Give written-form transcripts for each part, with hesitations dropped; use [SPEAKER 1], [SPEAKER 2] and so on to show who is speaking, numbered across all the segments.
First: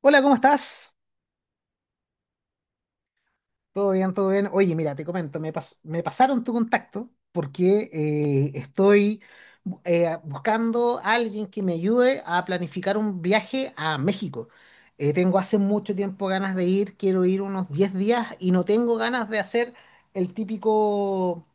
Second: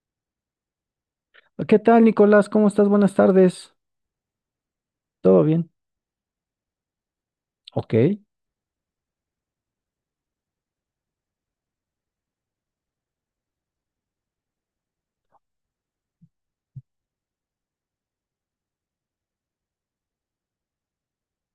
[SPEAKER 1] Hola, ¿cómo estás?
[SPEAKER 2] ¿Qué tal, Nicolás? ¿Cómo estás? Buenas tardes.
[SPEAKER 1] ¿Todo bien? ¿Todo bien? Oye, mira, te comento,
[SPEAKER 2] ¿Todo bien?
[SPEAKER 1] me pasaron tu contacto porque
[SPEAKER 2] Ok.
[SPEAKER 1] estoy buscando a alguien que me ayude a planificar un viaje a México. Tengo hace mucho tiempo ganas de ir, quiero ir unos 10 días y no tengo ganas de hacer el típico,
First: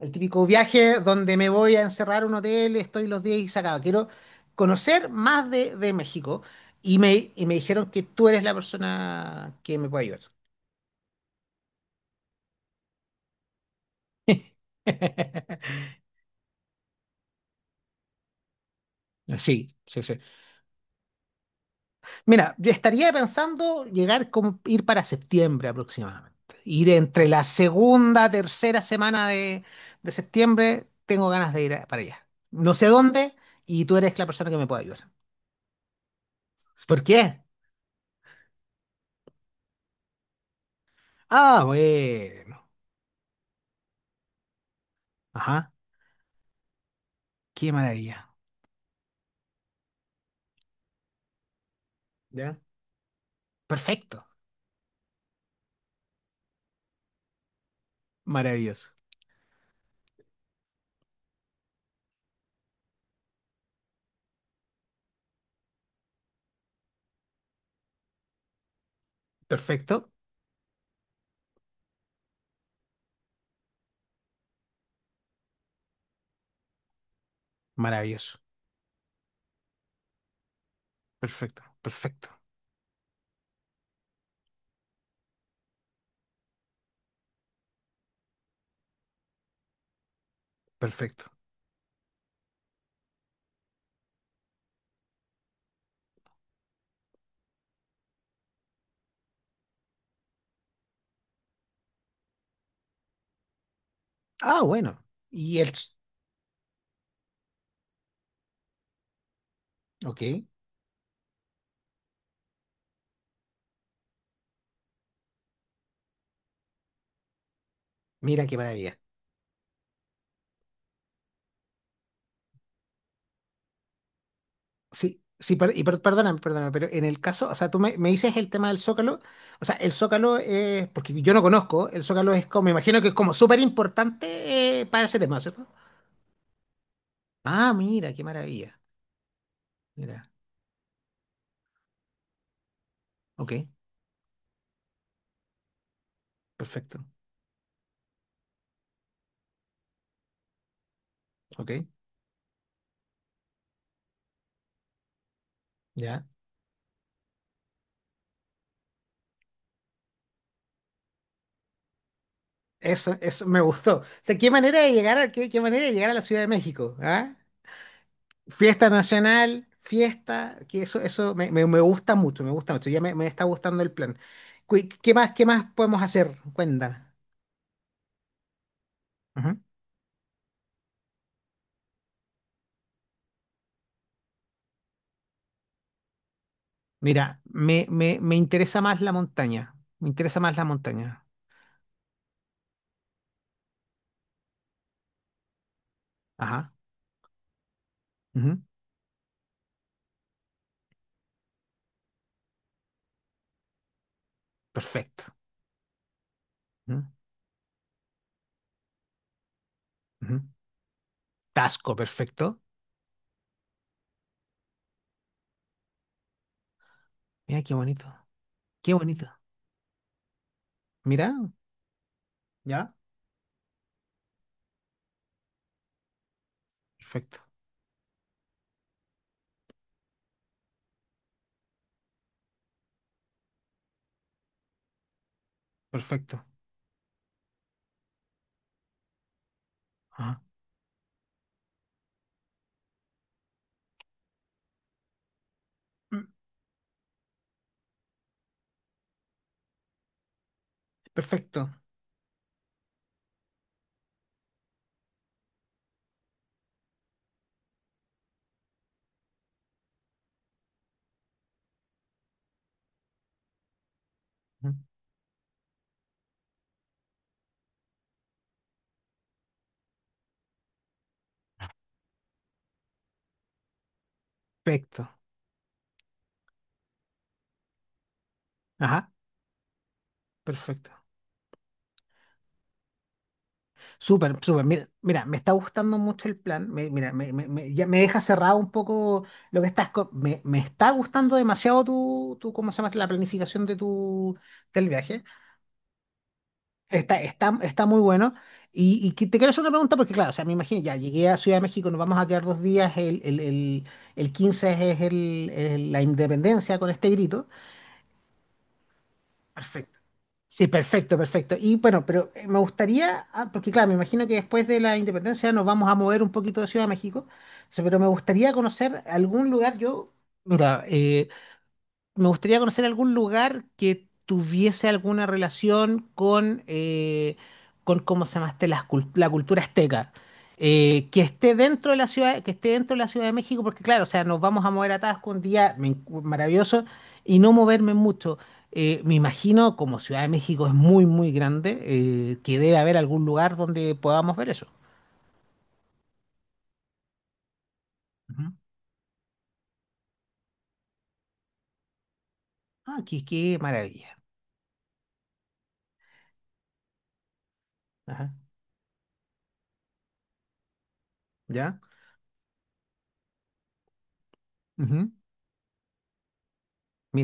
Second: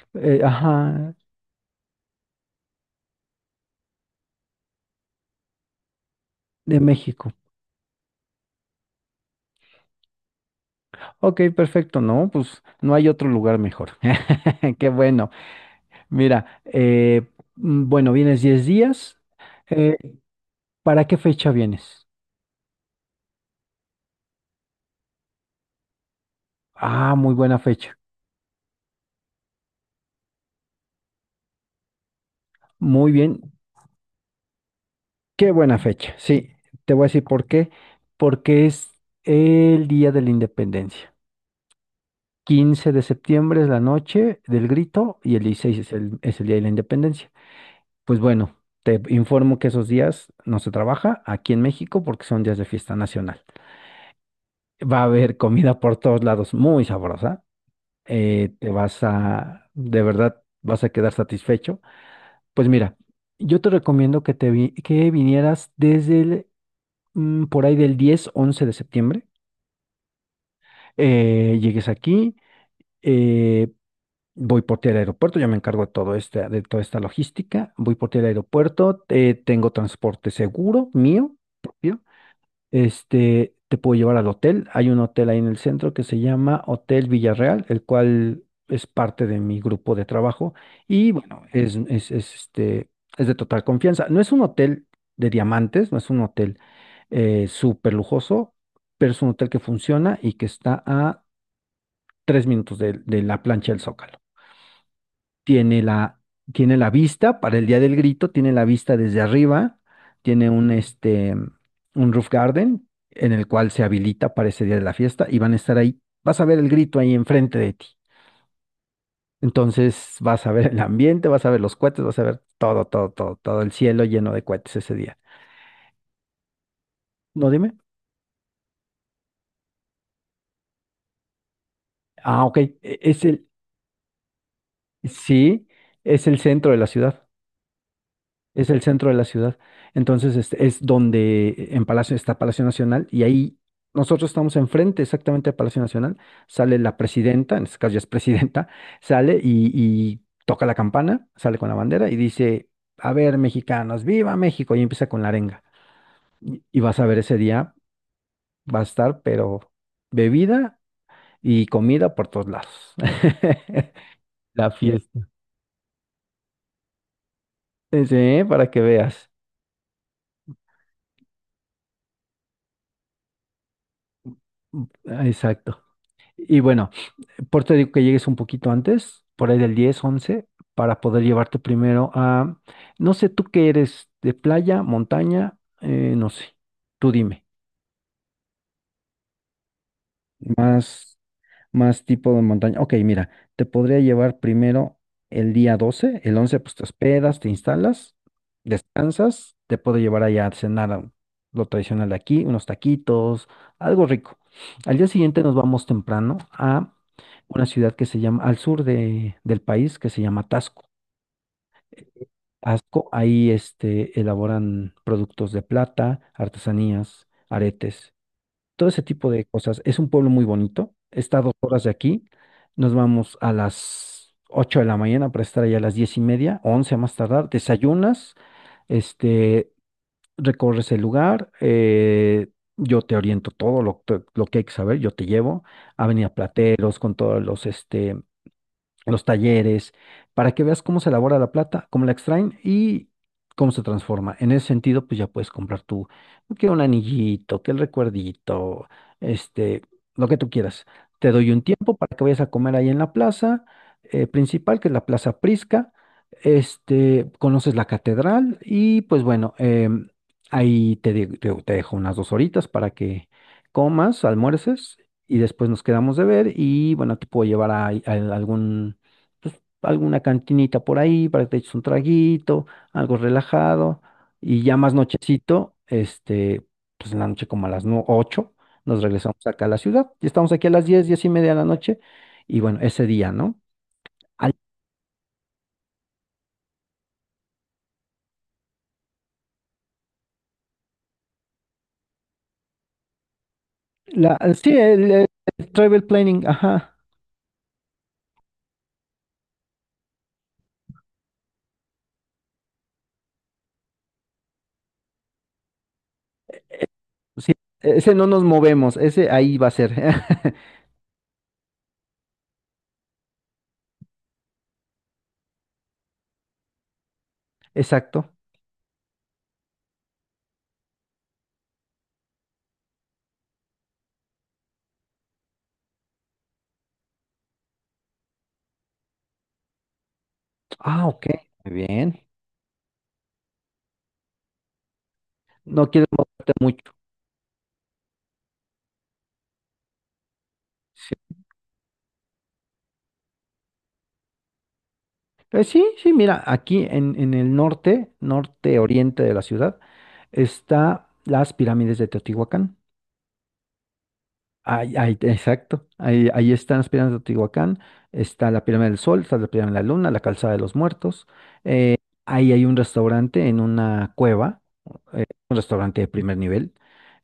[SPEAKER 1] el típico viaje
[SPEAKER 2] Ajá,
[SPEAKER 1] donde me voy a encerrar a un hotel, estoy los días y se acaba. Quiero conocer más de México
[SPEAKER 2] de
[SPEAKER 1] y me,
[SPEAKER 2] México.
[SPEAKER 1] y me dijeron que tú eres la persona que me puede ayudar.
[SPEAKER 2] Ok, perfecto. No, pues no hay otro lugar mejor. Qué bueno. Mira, bueno, vienes 10 días.
[SPEAKER 1] Sí,
[SPEAKER 2] Eh,
[SPEAKER 1] sí, sí.
[SPEAKER 2] ¿Para qué fecha vienes?
[SPEAKER 1] Mira, yo estaría pensando llegar como ir para septiembre aproximadamente. Ir
[SPEAKER 2] Ah,
[SPEAKER 1] entre
[SPEAKER 2] muy
[SPEAKER 1] la
[SPEAKER 2] buena fecha.
[SPEAKER 1] segunda, tercera semana de septiembre, tengo ganas de ir para allá. No sé
[SPEAKER 2] Muy
[SPEAKER 1] dónde
[SPEAKER 2] bien.
[SPEAKER 1] y tú eres la persona que me puede ayudar.
[SPEAKER 2] Qué buena fecha. Sí, te
[SPEAKER 1] ¿Por
[SPEAKER 2] voy a
[SPEAKER 1] qué?
[SPEAKER 2] decir por qué. Porque es el Día de la Independencia.
[SPEAKER 1] Ah, bueno.
[SPEAKER 2] 15 de septiembre es la noche del grito y el
[SPEAKER 1] Ajá,
[SPEAKER 2] 16 es el Día de la Independencia.
[SPEAKER 1] qué
[SPEAKER 2] Pues
[SPEAKER 1] maravilla.
[SPEAKER 2] bueno, te informo que esos días no se trabaja aquí en México porque son días
[SPEAKER 1] ¿Ya?
[SPEAKER 2] de fiesta nacional.
[SPEAKER 1] Perfecto.
[SPEAKER 2] Va a haber comida por todos lados, muy sabrosa. Te
[SPEAKER 1] Maravilloso.
[SPEAKER 2] vas a, de verdad, vas a quedar satisfecho. Pues mira, yo te recomiendo que que vinieras desde por ahí del 10, 11 de septiembre.
[SPEAKER 1] Perfecto.
[SPEAKER 2] Llegues aquí, eh, voy por ti al aeropuerto, yo me encargo de todo este, de toda esta logística. Voy por ti al
[SPEAKER 1] Maravilloso.
[SPEAKER 2] aeropuerto, tengo transporte seguro mío
[SPEAKER 1] Perfecto.
[SPEAKER 2] propio.
[SPEAKER 1] Perfecto.
[SPEAKER 2] Este, te puedo llevar al hotel. Hay un hotel ahí en el centro que se llama Hotel Villarreal, el cual es parte de mi grupo de trabajo y
[SPEAKER 1] Perfecto.
[SPEAKER 2] bueno, este, es de total confianza. No es un hotel de diamantes, no es un hotel súper lujoso, pero es un hotel que funciona y que está a tres minutos de la plancha del Zócalo.
[SPEAKER 1] Ah, bueno. Y el...
[SPEAKER 2] Tiene tiene la vista para el día del grito, tiene la vista desde arriba,
[SPEAKER 1] Ok.
[SPEAKER 2] tiene un, este, un roof garden en el cual se habilita para ese día de la fiesta y van a estar ahí. Vas a ver el grito ahí enfrente de ti.
[SPEAKER 1] Mira qué maravilla.
[SPEAKER 2] Entonces vas a ver el ambiente, vas a ver los cohetes, vas a ver todo, todo, todo, todo el cielo lleno de cohetes ese día.
[SPEAKER 1] Sí, sí, perdóname, perdóname, pero en el caso,
[SPEAKER 2] No,
[SPEAKER 1] o sea,
[SPEAKER 2] dime.
[SPEAKER 1] tú me dices el tema del Zócalo, o sea, el Zócalo es, porque yo no conozco, el Zócalo
[SPEAKER 2] Ah,
[SPEAKER 1] es
[SPEAKER 2] ok.
[SPEAKER 1] como, me imagino que es
[SPEAKER 2] Es
[SPEAKER 1] como súper importante para ese tema, ¿cierto?
[SPEAKER 2] sí, es el centro de la ciudad.
[SPEAKER 1] Ah, mira, qué
[SPEAKER 2] Es
[SPEAKER 1] maravilla,
[SPEAKER 2] el centro de la ciudad.
[SPEAKER 1] mira,
[SPEAKER 2] Entonces, este, es donde en Palacio está Palacio Nacional y
[SPEAKER 1] ok,
[SPEAKER 2] ahí nosotros estamos enfrente exactamente de Palacio Nacional. Sale la
[SPEAKER 1] perfecto,
[SPEAKER 2] presidenta, en este caso ya es presidenta, sale y toca la campana, sale con
[SPEAKER 1] ok,
[SPEAKER 2] la bandera y dice, a ver, mexicanos, viva México. Y empieza con la arenga.
[SPEAKER 1] ya,
[SPEAKER 2] Y vas a ver ese día, va a estar, pero bebida y comida por todos lados.
[SPEAKER 1] eso me gustó, o sea, qué
[SPEAKER 2] La
[SPEAKER 1] manera de llegar
[SPEAKER 2] fiesta.
[SPEAKER 1] a, qué, qué manera de llegar a la Ciudad de México, ¿ah?
[SPEAKER 2] Sí, para que
[SPEAKER 1] Fiesta
[SPEAKER 2] veas.
[SPEAKER 1] nacional, fiesta, que eso me gusta mucho, me gusta mucho, ya me está gustando el plan. ¿Qué
[SPEAKER 2] Ah,
[SPEAKER 1] más, qué más
[SPEAKER 2] exacto.
[SPEAKER 1] podemos hacer?
[SPEAKER 2] Y bueno.
[SPEAKER 1] ¿Cuenta?
[SPEAKER 2] Por eso te digo que llegues un poquito antes, por ahí del 10, 11, para poder llevarte primero a, no sé, tú qué eres, de playa, montaña. No sé, tú
[SPEAKER 1] Mira,
[SPEAKER 2] dime,
[SPEAKER 1] me interesa más la montaña. Me interesa más la
[SPEAKER 2] más.
[SPEAKER 1] montaña.
[SPEAKER 2] Más tipo de montaña. Ok, mira, te podría llevar primero el día doce. El 11
[SPEAKER 1] Ajá.
[SPEAKER 2] pues te hospedas, te instalas,
[SPEAKER 1] Ujú,
[SPEAKER 2] descansas. Te puedo llevar allá a cenar a lo tradicional de aquí, unos taquitos, algo rico. Al día
[SPEAKER 1] perfecto.
[SPEAKER 2] siguiente nos vamos temprano a
[SPEAKER 1] Ujú,
[SPEAKER 2] una ciudad que se llama, al sur de, del país, que se
[SPEAKER 1] ujú.
[SPEAKER 2] llama Tasco.
[SPEAKER 1] Tasco, perfecto.
[SPEAKER 2] Tasco, ahí este, elaboran productos de plata, artesanías,
[SPEAKER 1] Mira, qué bonito.
[SPEAKER 2] aretes, todo
[SPEAKER 1] Qué
[SPEAKER 2] ese
[SPEAKER 1] bonito.
[SPEAKER 2] tipo de cosas. Es un pueblo muy bonito,
[SPEAKER 1] Mira,
[SPEAKER 2] está a dos horas de aquí.
[SPEAKER 1] ya.
[SPEAKER 2] Nos vamos a las 8 de la mañana para estar allá a las diez y media, 11 a más
[SPEAKER 1] Perfecto,
[SPEAKER 2] tardar. Desayunas, este, recorres el lugar, yo te oriento todo lo que hay que saber, yo te llevo a Avenida
[SPEAKER 1] perfecto.
[SPEAKER 2] Plateros con todos los, este, los talleres,
[SPEAKER 1] Ajá.
[SPEAKER 2] para que veas cómo se elabora la plata, cómo la extraen y cómo se transforma. En ese sentido, pues ya puedes comprar tú,
[SPEAKER 1] Mm,
[SPEAKER 2] que un anillito, que el recuerdito, este, lo que tú quieras. Te doy un
[SPEAKER 1] perfecto.
[SPEAKER 2] tiempo para que vayas a comer ahí en la plaza principal, que es la Plaza Prisca. Este, conoces la catedral y pues bueno, ahí te, te dejo unas dos horitas para que comas,
[SPEAKER 1] Ujú,
[SPEAKER 2] almuerces y después nos quedamos de ver y bueno, te puedo llevar a algún pues, alguna cantinita por ahí para que te eches un traguito, algo relajado, y ya más
[SPEAKER 1] perfecto.
[SPEAKER 2] nochecito, este, pues en la noche como a las 8 nos
[SPEAKER 1] Ajá.
[SPEAKER 2] regresamos acá a la ciudad, y estamos aquí a las
[SPEAKER 1] Perfecto.
[SPEAKER 2] diez, 10 y media de la noche, y bueno, ese día, ¿no?
[SPEAKER 1] Súper,
[SPEAKER 2] Al-
[SPEAKER 1] súper. Mira, mira, me está gustando mucho el plan. Mira, ya me deja cerrado un poco lo que estás. Me está gustando demasiado tu, tu, ¿cómo se llama? La planificación
[SPEAKER 2] sí,
[SPEAKER 1] del viaje.
[SPEAKER 2] el travel planning, ajá,
[SPEAKER 1] Está, está, está muy bueno. Y que- te quiero hacer una pregunta porque, claro, o sea, me imagino, ya llegué a Ciudad de México, nos vamos a quedar dos días, el 15 es la independencia con este grito.
[SPEAKER 2] sí, e-, ese no nos movemos, ese ahí va a ser,
[SPEAKER 1] Perfecto. Sí, perfecto, perfecto. Y bueno, pero me gustaría, ah, porque claro, me imagino que después de la independencia nos vamos a mover un poquito de Ciudad de México, sí, pero me
[SPEAKER 2] exacto.
[SPEAKER 1] gustaría conocer algún lugar, mira, me gustaría conocer algún lugar que tuviese alguna relación con, con, ¿cómo se llama este? La cultura azteca.
[SPEAKER 2] Ah,
[SPEAKER 1] Que
[SPEAKER 2] ok,
[SPEAKER 1] esté
[SPEAKER 2] muy
[SPEAKER 1] dentro de la
[SPEAKER 2] bien,
[SPEAKER 1] ciudad, que esté dentro de la Ciudad de México, porque claro, o sea, nos vamos a mover a Tabasco un día
[SPEAKER 2] no quieres moverte
[SPEAKER 1] maravilloso
[SPEAKER 2] mucho.
[SPEAKER 1] y no moverme mucho. Me imagino, como Ciudad de México es muy, muy grande, que debe haber algún lugar donde podamos ver eso.
[SPEAKER 2] Sí, sí, mira, aquí en el norte,
[SPEAKER 1] Ujú.
[SPEAKER 2] norte oriente de la ciudad, está las pirámides de Teotihuacán.
[SPEAKER 1] Ah, qué maravilla.
[SPEAKER 2] Ahí, ahí, exacto, ahí, ahí están las pirámides de Teotihuacán,
[SPEAKER 1] Ajá,
[SPEAKER 2] está la pirámide del Sol, está la pirámide de la Luna, la calzada de los muertos.
[SPEAKER 1] ¿ya?
[SPEAKER 2] eh, Ahí hay un restaurante en una cueva,
[SPEAKER 1] Ujú,
[SPEAKER 2] un restaurante de primer nivel,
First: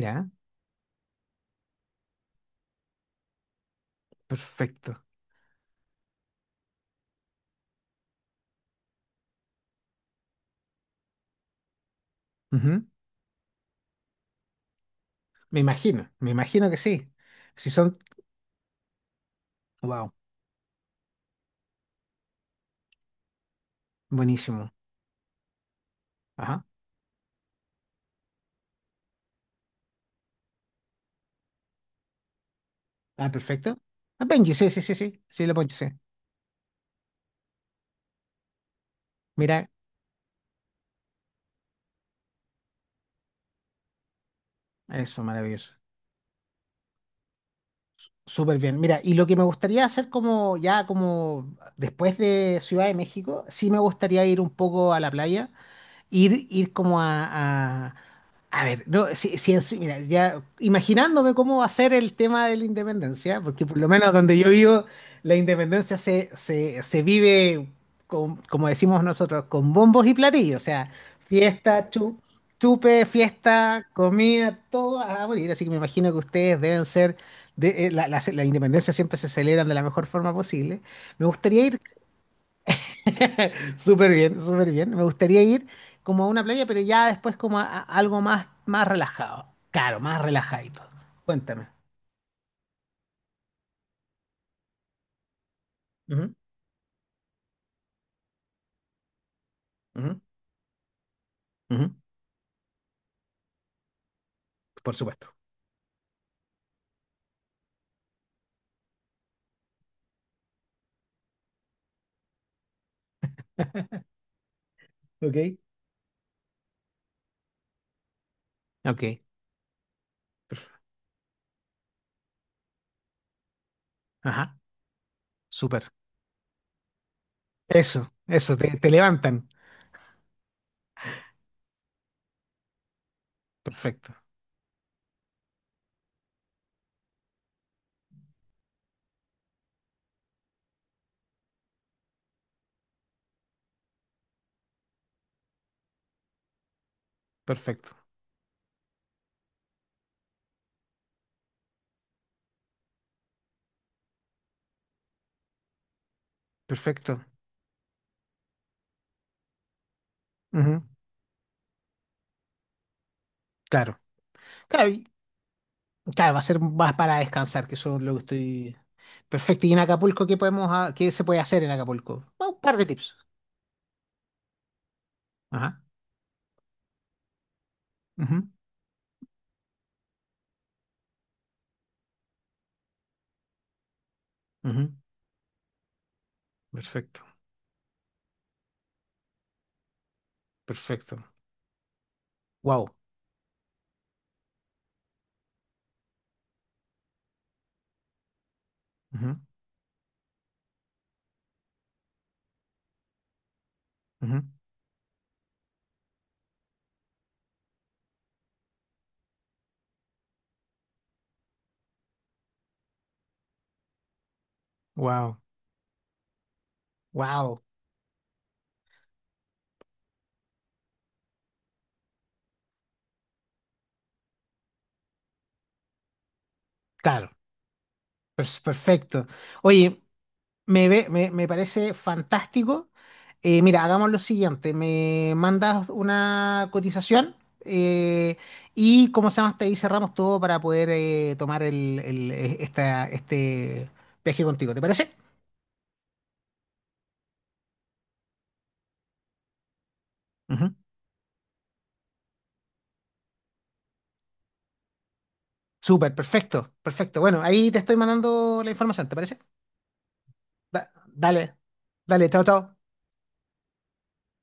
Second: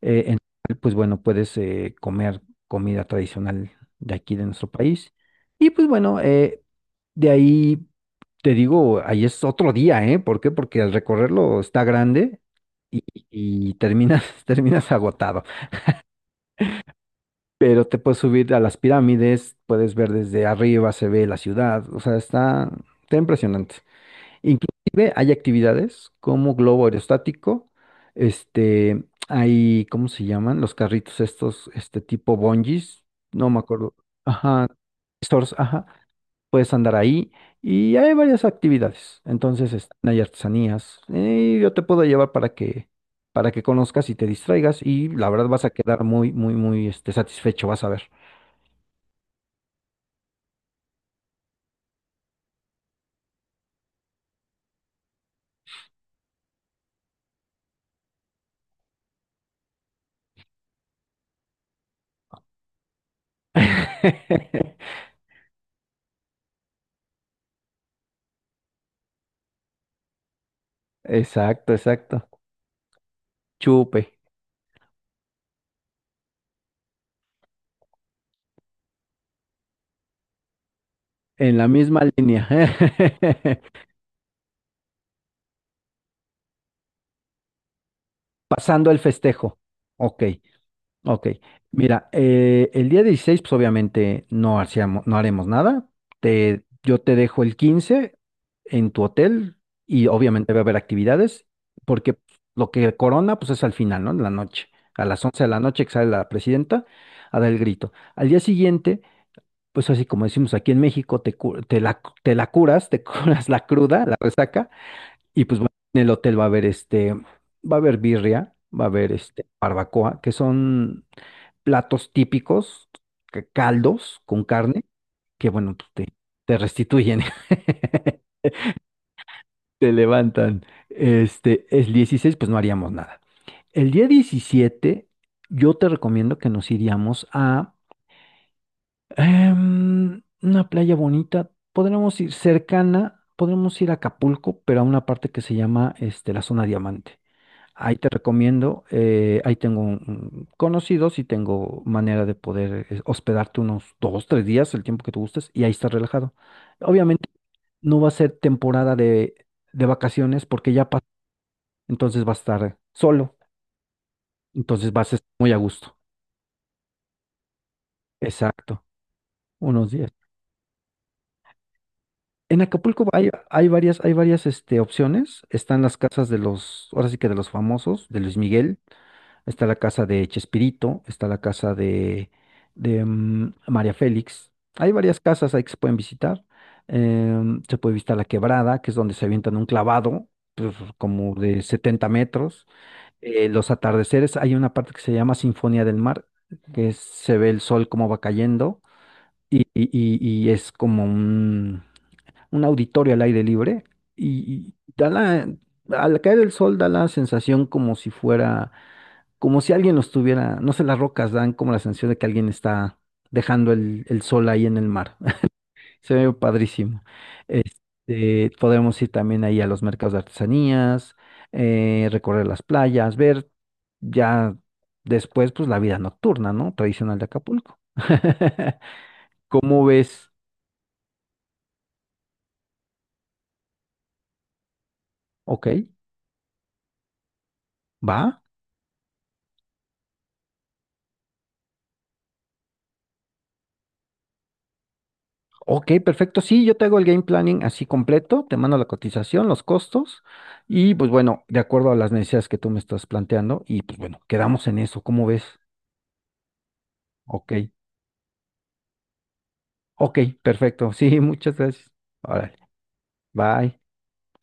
[SPEAKER 2] en el cual, pues bueno, puedes comer comida tradicional de aquí de nuestro
[SPEAKER 1] perfecto.
[SPEAKER 2] país. Y pues bueno, de ahí. Te digo, ahí es otro día, ¿eh? ¿Por qué? Porque al recorrerlo está grande y, y terminas, terminas agotado.
[SPEAKER 1] Me imagino que sí. Si
[SPEAKER 2] Pero
[SPEAKER 1] son.
[SPEAKER 2] te puedes subir a las pirámides, puedes ver
[SPEAKER 1] Wow,
[SPEAKER 2] desde arriba, se ve la ciudad, o sea, está impresionante.
[SPEAKER 1] buenísimo.
[SPEAKER 2] Inclusive hay actividades como
[SPEAKER 1] Ajá.
[SPEAKER 2] globo aerostático, este, hay, ¿cómo se llaman? Los carritos estos, este tipo bungees,
[SPEAKER 1] Ah,
[SPEAKER 2] no me
[SPEAKER 1] perfecto.
[SPEAKER 2] acuerdo.
[SPEAKER 1] Ah, Benji, sí,
[SPEAKER 2] Ajá,
[SPEAKER 1] sí, sí, sí. Sí, lo
[SPEAKER 2] stores,
[SPEAKER 1] Ponchi, sí.
[SPEAKER 2] ajá. Puedes andar ahí y hay varias actividades.
[SPEAKER 1] Mira,
[SPEAKER 2] Entonces, este, hay artesanías. Yo te puedo llevar para que conozcas y te distraigas y
[SPEAKER 1] eso,
[SPEAKER 2] la verdad vas a
[SPEAKER 1] maravilloso.
[SPEAKER 2] quedar muy, muy, muy este, satisfecho, vas a ver.
[SPEAKER 1] Súper bien. Mira, y lo que me gustaría hacer como ya como después de Ciudad de México, sí me gustaría ir un poco a la playa, ir como a ver, no, si, si mira, ya imaginándome cómo va a ser el tema de la independencia, porque por lo menos donde yo vivo, la independencia se, se vive, como decimos nosotros, con bombos y platillos, o sea,
[SPEAKER 2] Exacto,
[SPEAKER 1] fiesta,
[SPEAKER 2] exacto.
[SPEAKER 1] chupe, fiesta,
[SPEAKER 2] Chupe.
[SPEAKER 1] comida, todo a morir. Así que me imagino que ustedes deben ser, de, la independencia siempre se celebran de la mejor forma posible. Me
[SPEAKER 2] En
[SPEAKER 1] gustaría
[SPEAKER 2] la
[SPEAKER 1] ir
[SPEAKER 2] misma línea.
[SPEAKER 1] Súper bien, súper bien. Me gustaría ir como a una playa, pero ya después como a algo más, más
[SPEAKER 2] Pasando el
[SPEAKER 1] relajado.
[SPEAKER 2] festejo.
[SPEAKER 1] Claro, más
[SPEAKER 2] Ok.
[SPEAKER 1] relajadito.
[SPEAKER 2] Ok,
[SPEAKER 1] Cuéntame.
[SPEAKER 2] mira, el día 16 pues obviamente no, hacíamos, no haremos nada.
[SPEAKER 1] Ujú,
[SPEAKER 2] Te, yo te dejo el 15 en tu hotel y
[SPEAKER 1] ujú,
[SPEAKER 2] obviamente va a haber actividades,
[SPEAKER 1] ujú.
[SPEAKER 2] porque lo que corona, pues es al final, ¿no? En la noche,
[SPEAKER 1] Por
[SPEAKER 2] a las
[SPEAKER 1] supuesto.
[SPEAKER 2] 11 de la noche que sale la presidenta a dar el grito. Al día siguiente, pues así como decimos aquí en México, te, te la curas, te curas la cruda, la resaca,
[SPEAKER 1] Ok.
[SPEAKER 2] y pues bueno, en el hotel va a haber este, va a haber birria, va a haber
[SPEAKER 1] Ok.
[SPEAKER 2] este, barbacoa, que son platos típicos, caldos con
[SPEAKER 1] Ajá.
[SPEAKER 2] carne, que bueno, pues,
[SPEAKER 1] Súper.
[SPEAKER 2] te restituyen,
[SPEAKER 1] Eso, te levantan.
[SPEAKER 2] te levantan. Este, el 16, pues no haríamos nada. El día
[SPEAKER 1] Perfecto,
[SPEAKER 2] 17, yo te recomiendo que nos iríamos a una playa bonita. Podremos ir cercana, podremos ir a Acapulco, pero a una parte que se llama este, la zona diamante.
[SPEAKER 1] perfecto,
[SPEAKER 2] Ahí te recomiendo, ahí tengo un conocidos y tengo manera de poder hospedarte unos dos, tres días, el tiempo que tú gustes, y ahí estás relajado.
[SPEAKER 1] perfecto.
[SPEAKER 2] Obviamente no va a ser temporada de vacaciones porque
[SPEAKER 1] Ujú,
[SPEAKER 2] ya pasó, entonces vas a estar solo,
[SPEAKER 1] claro. Claro,
[SPEAKER 2] entonces vas a estar muy a gusto.
[SPEAKER 1] claro, va a ser más para descansar, que eso es lo que estoy.
[SPEAKER 2] Exacto,
[SPEAKER 1] Perfecto. ¿Y en
[SPEAKER 2] unos días.
[SPEAKER 1] Acapulco qué podemos, qué se puede hacer en Acapulco? Un
[SPEAKER 2] En
[SPEAKER 1] par de
[SPEAKER 2] Acapulco
[SPEAKER 1] tips.
[SPEAKER 2] hay, hay varias este, opciones.
[SPEAKER 1] Ajá.
[SPEAKER 2] Están las casas de los, ahora sí que de los famosos, de Luis
[SPEAKER 1] Ujú,
[SPEAKER 2] Miguel. Está la casa de Chespirito, está la casa de, María Félix. Hay
[SPEAKER 1] ujú,
[SPEAKER 2] varias casas ahí que se pueden visitar.
[SPEAKER 1] perfecto,
[SPEAKER 2] Se puede visitar la Quebrada, que es donde se avientan un clavado, pues,
[SPEAKER 1] perfecto.
[SPEAKER 2] como de 70 metros.
[SPEAKER 1] Wow.
[SPEAKER 2] Los atardeceres, hay una parte que se llama Sinfonía del Mar, que se ve el sol como va cayendo
[SPEAKER 1] Ujú,
[SPEAKER 2] y, y es como un auditorio al aire libre.
[SPEAKER 1] ujú.
[SPEAKER 2] Y da la, al caer el sol da la sensación como si fuera como si alguien los tuviera, no sé, las rocas dan como la sensación de que alguien está dejando el sol ahí en el mar.
[SPEAKER 1] Wow.
[SPEAKER 2] Se ve padrísimo.
[SPEAKER 1] Wow.
[SPEAKER 2] Este, podemos ir también ahí a los mercados de artesanías, recorrer las playas, ver ya después, pues la vida nocturna, ¿no? Tradicional de
[SPEAKER 1] Claro.
[SPEAKER 2] Acapulco.
[SPEAKER 1] Perfecto.
[SPEAKER 2] ¿Cómo
[SPEAKER 1] Oye,
[SPEAKER 2] ves?
[SPEAKER 1] me, me, me parece fantástico. Mira, hagamos lo siguiente. Me
[SPEAKER 2] Ok,
[SPEAKER 1] mandas una cotización eh,
[SPEAKER 2] va.
[SPEAKER 1] y, como se llama? Hasta ahí cerramos todo para poder tomar este viaje contigo. ¿Te parece?
[SPEAKER 2] Ok, perfecto. Sí, yo te hago el game planning así completo, te mando la cotización, los costos
[SPEAKER 1] Ujú.
[SPEAKER 2] y pues bueno, de acuerdo a las necesidades que tú me estás planteando y pues bueno, quedamos en eso, ¿cómo ves?
[SPEAKER 1] Súper, perfecto. Perfecto. Bueno,
[SPEAKER 2] Ok,
[SPEAKER 1] ahí te estoy mandando la información. ¿Te parece?
[SPEAKER 2] ok, perfecto. Sí,
[SPEAKER 1] Dale.
[SPEAKER 2] muchas gracias.
[SPEAKER 1] Dale, chao,
[SPEAKER 2] Órale,
[SPEAKER 1] chao.
[SPEAKER 2] bye.